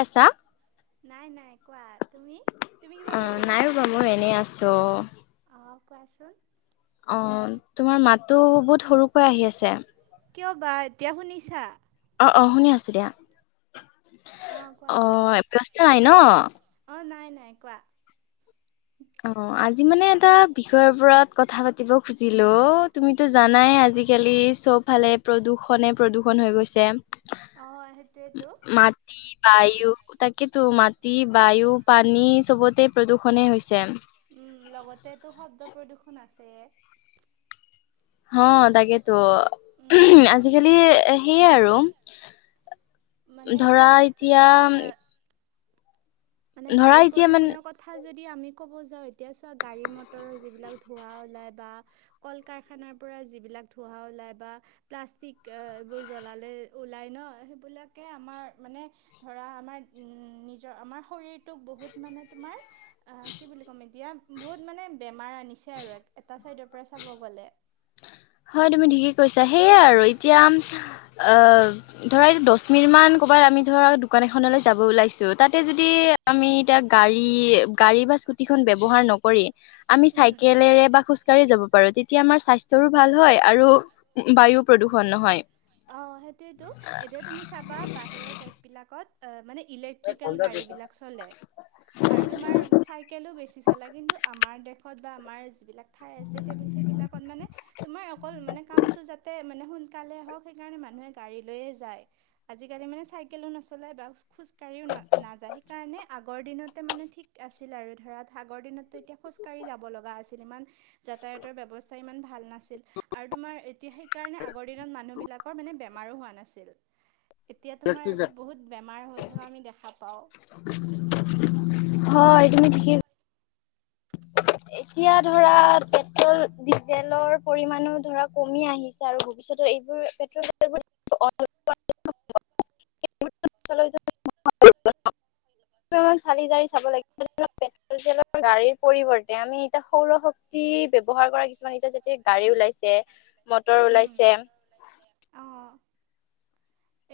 আছা নাই নাই কোৱা তুমি তুমি কিবা অ কৰি নাই আছা শুৱা মই এনেই আছো অঁ কোৱাচোন অ তোমাৰ মাতো বহুত সৰুকৈ আহি আছে কিয় বা এতিয়া শুনিছা অ অ শুনি আছো দিয়া অঁ কোৱা অ ব্যস্ত নাই ন অ নাই নাই কোৱা অ আজি মানে এটা বিষয়ৰ ওপৰত কথা পাতিব খুজিলো তুমিতো জানাই আজি আজিকালি চবফালে প্ৰদূষণে প্ৰদূষণ হৈ গৈছে অ হয় সেইটোৱেইটো মাটি বায়ু তাকেতো মাটি বায়ু পানী চবতে প্ৰদূষণে হৈছে উম লগতেটো শব্দ প্ৰদূ্ষন আছেহে হ তাকেতো উম আজিকালি সেইয়াই আৰু মানে ধৰা এতিয়া চোৱা আ মানে ধৰা বায়ু এতিয়া মানে প্ৰদূৰষণৰ কথা যদি যদি আমি ক'ব যাওঁ এতিয়া চোৱা গাড়ী মটৰৰ যিবিলাক ধোঁৱা ওলাই বা কল কাৰখানাৰ পৰা যিবিলাক ধোঁৱা ওলাই বা প্লাষ্টিক এইবোৰ জ্বলালে ওলাই ন সেইবিলাক আমাৰ মানে ধৰা আমাৰ নিজৰ আমাৰ শৰীৰ তোক বহুত মানে তোমাৰ অ কি বুলি ক'ম এতিয়া বহুত মানে বেমাৰ আনিছে আৰু এটা চাইডৰ পৰা চাব গলে হয় তুমি থিকেই কৈছা সেইয়ে আৰু এতিয়া অ ধৰা দহ মিনিট মান কবাত আমি ধৰ দোকান এখনলৈ যাব ওলাইছো তাতে যদি আমি এতিয়া গাড়ী গাড়ী বা স্কোটিখন ব্যাৱহাৰ নকৰি আমি উম। চাইকেল বা খোজ কাঢ়িও যাব পাৰোঁ তেতিয়া আমাৰ স্বাস্থ্যৰো ভাল হয় আৰু বায়ু প্ৰদূষণ নহয় অ', সেইটোৱেতো এতিয়া তুমি চাবা বাহিৰৰ দেশবিলাকত আহ, মানে ইলেক্ট্ৰিকেল গাড়ীবিলাক চলে আৰু তোমাৰ চাইকেলো বেছি চলে কিন্তু আমাৰ দেশত বা আমাৰ যিবিলাক ঠাই আছে সেইবিলাকত মানে তোমাৰ অকল মানে কামতটো যাতে মানে কালে হওঁক সেইকাৰণে মানুহে গাড়ী লয়ে যায় আজিকালি মানে চাইকেলো নচলাই বা খোজ কাঢ়িও ন নাযায় সেইকাৰণে আগৰ দিনতে মানে ঠিক আছিল আৰু ধৰা আগৰ দিনত এতিয়া খোজকাঢ়ি যাব লগা আছিল ইমান যাতায়াতৰ ব্যৱস্থা ইমান ভাল নাছিল আৰু তোমাৰ এতিয়া সেইকাৰণে আগৰ দিনত মানুহবিলাক বেমাৰৰো হোৱা নাছিল এতিয়া তোমাৰ বহুত বেমাৰ হৈ থকা আমি দেখা পাওঁ হয় এতিয়া ধৰা পেট্ৰল ডিজেলৰ পৰিমণো ধৰা কমি আহিছে আৰু ভৱিষ্যতে এইবোৰ পেট্ৰ [unintelligible] [unintelligible] চালি জাৰি চাব লাগে পেট্ৰলেৰ গাড়ীৰ পৰি আমি এতিয়া সৌৰ শক্তি ব্যৱহাৰ কৰা কিছুমান এতিয়া যেতিয়া গাড়ী ওলাইছে মটৰ ওলাইছে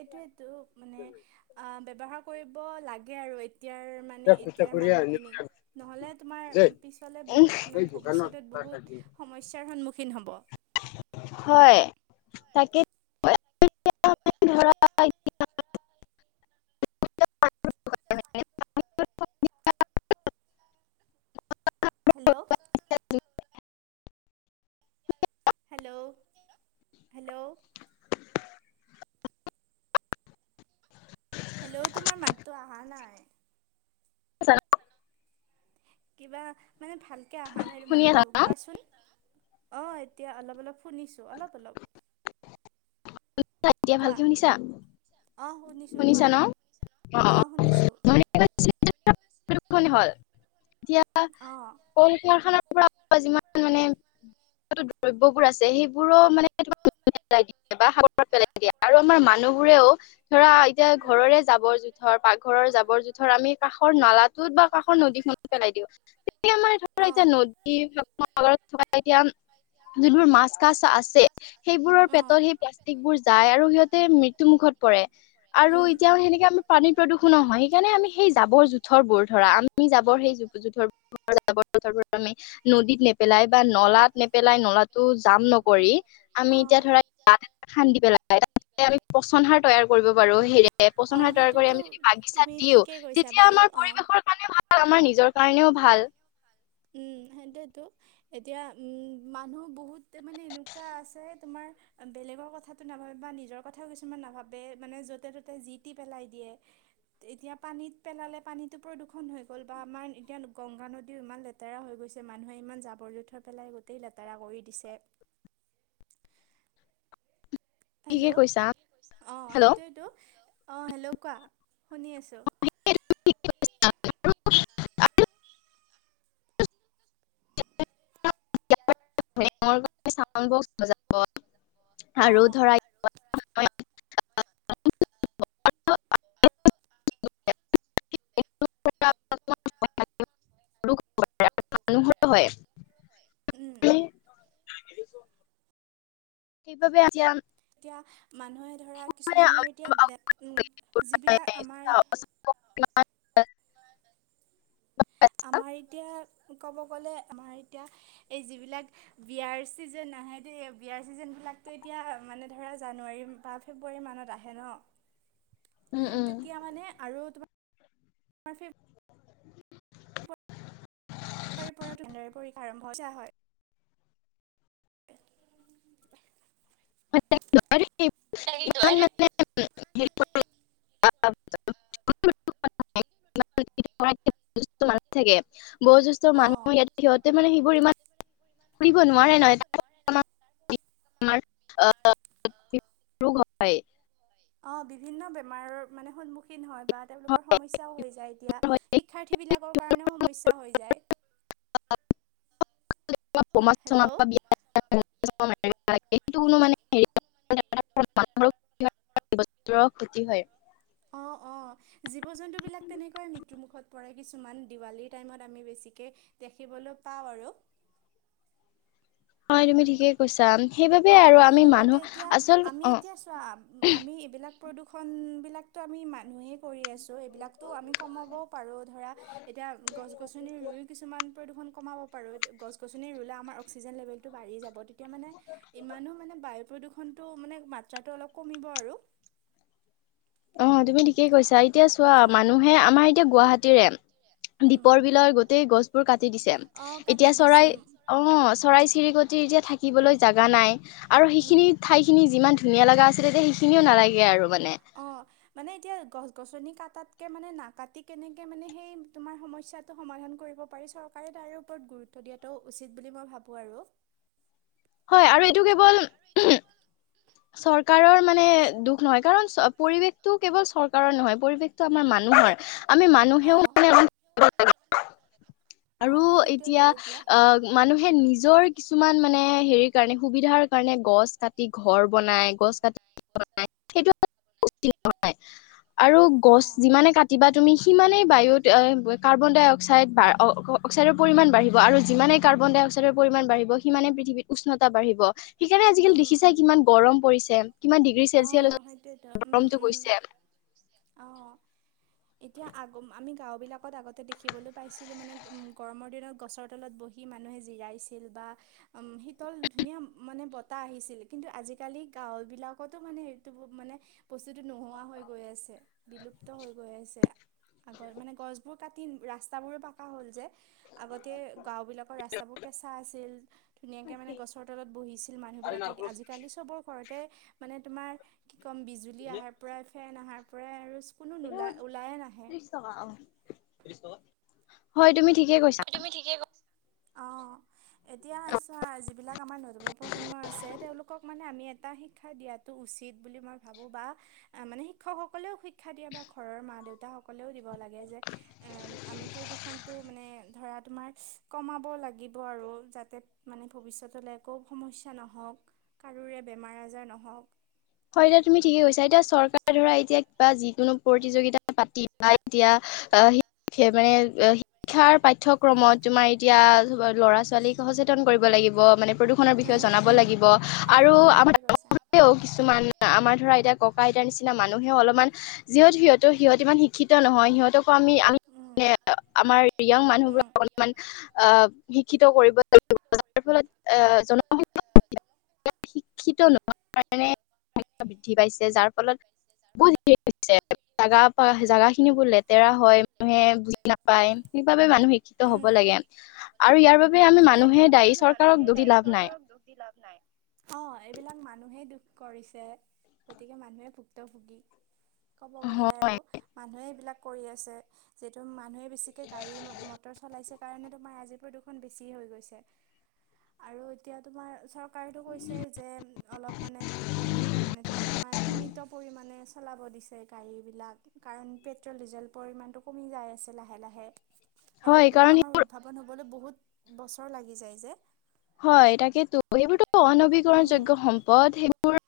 এইটোয়েইটো মানে অ ব্যৱহাৰ কৰিব লাগে আৰু। এতিয়াৰ মানে এতিয়াৰ মানুহখিনিক নহ'লে তোমাৰ পিছলে উ বহুত মানে ভৱিষ্যতত বহুত বহুত সমস্যাৰ সন্মুখীন হ'ব। হয় তাকে [unintelligible] তাকে ধৰা এতিয়া [unintelligible] [unintelligible] হেল্ল' হেল্ল' হেল্ল' হেল্ল' তোমাৰ মাততো অহা নাই। কিবা মানে ভাল কে অহা নাই শুনি তোমাৰ আছা মাৰমাৰ কোৱাচোন অ এতিয়া অলপ অলপ শুনিছোঁ। অলপ অলপ এতিয়া কোৱা ভালকে শুনিছা শুনিছা ন। অ শুনিছোঁ হ'ল এতিয়া অঁ কল কাৰখানা। যিমান মানে দ্ৰব্যবোৰ আছে সেইবোৰো মানে পেলাই দিয়ে বা সাগৰ পেলাই দিয়ে আৰু আমাৰ মানুহবোৰেও ধৰা এতিয়া উম। ঘৰৰে জাবঁৰ জোথৰ পাকঘৰৰ জাব‍ঁৰ জোথৰ ধৰ আমি কাষৰ নলাটোত বা কাষৰ নদীখনত পেলাই দিওঁ। আমাৰ ধৰ অ'। এতিয়া নদী থকা এতিয়া যোনবোৰ মাছ কাছ আছে সেইবোৰৰ পেটত অ'। সেই তিক বোৰ যায় আৰু সিহঁতে মৃত্যু মুখত পৰে আৰু উম। এতিয়া সেনেকে আমি পানীৰ প্ৰদূষণো হয় সেইকাৰণে আমি সেই জাবঁৰ জোঁথৰবোৰ ধৰা আমি জাবঁৰ সেই জোথৰবোৰ জাবঁৰ আমি নদীত নেপেলাই বা নলাত নেপেলাই পেলাই নলাটো জাম নকৰি আমি এতিয়া ধৰা গাত এটা খান্দি পেলাই আমি পচন সাৰ তৈয়াৰ কৰিব পাৰোঁ হেৰে অ পচন সাৰ তৈয়াৰ কৰি সেইটোতো আমি যদি বাগিচা তুমি দিওঁ ঠিকেই কৈছা তেতিয়া বাৰু আমাৰ আমাৰ অ পৰিৱেশৰ কাৰণে ভাল আমাৰ নিজৰ কাৰণেও ভাল। সেইতোয়েতো এতিয়া উম মানুহ বহুত মানে এনেকুৱা আছে তোমাৰ বেলেগ কথাটো নাভাবে বা নিজৰ কথাও কিছুমান নাভাবে মানে যতে ত'তে জি টি পেলাই দিয়ে। এতিয়া পানীত পেলালে পানীতটো প্ৰদূষণ হৈ গ'ল বা আমাৰ এতিয়া গংগা নদীও ইমান লেতে লেতেৰা হৈ গৈছে মানুহে ইমান জাবঁৰ জোথৰ হৈ পেলাই গোটেই লেতেৰা কৰি দিছে। [unintelligible] হেল্ল' ঠিকে কৈছা অ হেল্ল' সেইটোৱেটো অ হেল্ল' কোৱা শুনি আছোঁ? [unintelligible] [unintelligible] আৰু অঁ ধৰা [unintelligible] [unintelligible] [unintelligible] মানুহ হয় উম [unintelligible] সেই বাবে আজি। এতিয়া মানুহে ধৰা কিছুমানৰ এতিয়া যিবিলাক আমাৰ প [unintelligible] আমাৰ এতিয়া ক'ব গ'লে আমাৰ এতিয়া এই যিবিলাক বিয়াৰ চিজন আহে বিয়াৰ চিজন এইকতো এতিয়া মানে ধৰা জানুৱাৰী বা ফেব্ৰুৱাৰী মানত আহে ন? [unintelligible] তেতিয়া উম মানে আৰু তোমাৰ পৰি পৰা ধুডাৰী পৰীক্ষা আৰম্ভা হয় [unintelligible] [unintelligible] মান ম [unintelligible] [unintelligible] [unintelligible] য়জেষ্ঠ মানুহ থাকে বয়োজ্যেষ্ঠ অঁ মানুহ ইতে সিহঁতে মানে সেইবোৰ ইমান ফুৰিব নোৱাৰে নহয় [inaudible] ৰোগ হয়। অঁ বিভিন্ন বেমাৰৰ মানে সন্মুখীন হয়। বা তেওঁলোকৰ সমস্যাও হৈ যায় এতিয়া শিক্ষাৰ্থীবিলাকৰ কাৰণেও সমস্যা হৈ যায়। [inaudible] টো হে কোনো হেল্ল' মানে হেৰি, মানুহৰো ক্ষতি হয়। [unintelligible] অঁ অঁ জীৱ জন্তুবিলাক তেনেকৈ মৃত্যুমুখত পৰে কিছুমান দিৱালীৰ টাইমত আমি বেছিকে দেখিবলৈ পাওঁ আৰু। হয় তুমি ঠিকে কৈছা। সেইবাবে অ আৰু আমি লগতে মানুহ এতিয়া আচল আমি অ এতিয়া চোৱা, আমি এইবিলাক প্ৰদূষণ বিলাকতো আমি মানুহেই কৰি আছোঁ, এইবিলাকতো আমি কমাবও পাৰোঁ ধৰা এতিয়া এতিয়া গছ গছনি ৰুয়ো কিছুমান প্ৰদূষণ কমাব পাৰো, গছ গছনি ৰুলে আমাৰ ক্সিজেন লেভেল টো বাঢ়ি যাব তেতিয়া মানে ইমানো মানে বায়ু প্ৰদূৰ্ষণ টো মানে মাত্ৰাটো অলপ কমিব আৰু। অ তুমি ঠিকেই কৈছা, এতিয়া চোৱা অহ। মানুহে আমাৰ এতিয়া গুৱাহাটী তিৰে উম। দ্বপৰ বিলৰ গোটেই গছবোৰ কাটি দিছে অ', কাটি এতিয়া দিছে। চৰাই অহ চৰাই চিৰিকটিৰ যে এতিয়া থাকিবলৈ জাগা নাই। আৰু উম। সেইখিনি ঠাইখিনি যিমান ধুনীয়া লগা আছিলে যে সেইখিনিও নালাগে আৰু। মানে। অ। মানে এতিয়া গছ গছনি কাটাতকে মানে নাকাটি কেনেকে মানে সেই তোমাৰ সমস্যাটো সমাধান কৰি চৰকাৰে তাৰ ওপৰত গুৰুত্ব দিয়াতটো উচিত বুলি মই ভাবো আৰু। হয় আৰু এইটো কেৱল চৰকাৰৰ মানে দুখ নহয়, কাৰণ পৰিৱেশতটো কেৱল চৰকাৰৰ নহয় পৰিৱেশ টো আমাৰ মানুহ আমি মানুহেও অ'। মানে আৰু অ', সেইটোৱেতো এতিয়া অ মানুহে নিজৰ কিছুমান মানে হেৰিৰ কাৰণে সুবিধাৰ কাৰণে গছ কাটি ঘৰ বনাই গছ কাটি বনাই সেইটো [unintelligible] আৰু গছ অ'। যিমানে কাটিবা তুমি সিমানেই বায়ু কাৰ্বন ডাই অক্সাইড বা অক্সাইডৰ পৰিমাণ বাঢ়িব। আৰু যিমানেই কাৰ্বন ডাই অ্সাইডৰ পৰিমাণ বাঢ়িব সিমানে পৃথিৱীত উষ্ণতা বাঢ়িব, সেইকাৰণে আজিকালি দেখিছে কিমান গৰম পৰিছে। কিমান ডিগ্ৰী ছেলচিয়াছ গৰমটো হৈছে। অঁ এতিয়া আগ আমি গাঁওবিলাকত আগতে দেখিবলৈ পাইছিলোঁ মানে গৰমৰ দিনত গছৰ তলত বহি মানে মানুহে যিৰাইছিল বা উম শীতল ধুনীয়া মানে বতাহ আহিছিল কিন্তু আজিকালি গাঁবিলাক কটো মানে সেইটো মানে বস্তুটো নোহোৱা হৈ গৈ আছে, বিলুপ্ত হৈ গৈ আছে। আগত মানে গছ বোৰ কাটি ৰাস্তাবোৰো পাকা হ'ল যে। আগতে গাও বিলাকৰ ৰাস্তাবোৰ কেঁচা আছিল ধুনীয়াকে মানে গছৰ তলত বহিছিল মানুহ। মানহ বিলাকে আজিকালি চবৰ ঘৰতে মানে তোমাৰ কি কম বিজুলী অহাৰ পৰা ফেন অহাৰ পৰাই আৰু কোনো ইতো নোলা ওলায়ে নাহে। তিৰিছ টকা অহ, টিৰিছ টকা হয় তুমি ঠিকে কৈছা। অ' এতিয়া আ চোৱা যিবিলাক আমাৰ নৱ প্ৰজন্ম আছে তেওঁলোকক মানে আমি এটা শিক্ষা দিয়াতো উচিত বুলি মই ভাবো বা মানে শিক্ষকসকলেও শিক্ষা দিয়ে বা ঘৰৰ মা দেউতা সকলেও দিব। লাগে যে আমি প্ৰদূষণটো মানে ধৰা তোমাৰ কমাব লাগিব আৰু যাতে মানে ভৱিষ্যতলে একো সমস্যা নহওক। কাৰোৰে বেমাৰ আজাৰ নহওক। হয় এতিয়া তুমি ঠিকে কৈছা এতিয়া চৰকাৰে ধৰা এতিয়া কিবা যিকোনো প্ৰতিযোগিতা পাতি বা এতিয়া আ সি একেবাৰে শিক্ষাৰ পাঠ্যক্ৰমত তোমাৰ এতিয়া ল'ৰা ছোৱালীক সচেতন কৰিব লা গিব মানে প্ৰদূষণৰ বিষয়ে জনাব উম লাগিব আৰু আমাৰ কিছুমান আমাৰ ধৰা এতিয়া ককা আইতাৰ নিচিনা মানুহে ও অলপমান যিহত সিহতো সিহঁত যিহত ইমান শিক্ষিত নহয় সিহঁতক আমি আমি মে আমাৰ য়াং মানুহবোৰক অলমান আহ শিক্ষিত কৰিব লাগিব যাৰ ফলত শিক্ষিত নহয় কাৰণে বৃদ্ধি পাইছে যাৰ ফলত বুত দে হৈছে জাগা জাগা খিনি বৰ লেতেৰা হয়। মানুহে বুজি নাপায় সেইবাবে মানুহ শিক্ষিত হব উম লাগে আৰু ইয়াৰ বাবে আমি মানুহে দায়ি মানুহে দায়ী চৰকাৰক দুখ দি লাভ নাই অ এইবিলাক মানুহে দুখ কৰিছে গতিকে মানুহে ভুক্তভোগী ক'ব গ'লে হয় আৰু মানুহে এইবিলাক কৰি আছে যিহেতু মানুহে বেছিকে গাড়ী মটৰ চলাইছে সেইকাৰণে তোমাৰ আজি প্ৰদূষণ বেছি হৈ গৈছে চৰকাৰটো কৈছে যে অলপ মানে মানে ধ তোমাৰ সিমিত পৰিমাণ চলাব দিছে গাড়ীবিলাক কাৰণ পেট্ৰল ডিজেল পৰিমাণটো কমি যায় আছে। লাহে লাহে আৰু হয় এইবিলাক কাৰণ উদ্ভাৱন হবলে বহুত বছৰ লাগি যায় যে। হয় তাকেতো সেইবোৰতো অনবীকৰণ উম যোগ্য সম্পদ সেইবোৰ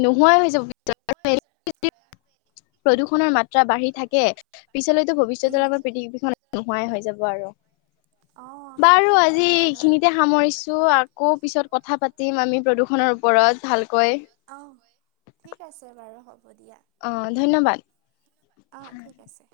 নোহোৱাই হৈ যাব প্ৰদূষণৰ মাত্ৰা বাঢ়ি থাকে। পিছলৈতো ভৱিষ্যতৰ আমাৰ পৃথিৱীখন নোহোৱাই হৈ যাব আৰু অ সেইটোয়েটো নাজানো আৰু ছো আকৌ পিছত কথা পাতিম আমি প্ৰদূষণৰ ওপৰত ভাল অ ঠিক আছে বাৰু হ'ব দিয়া। অ ধন্যবাদ। অ ঠিক আছে।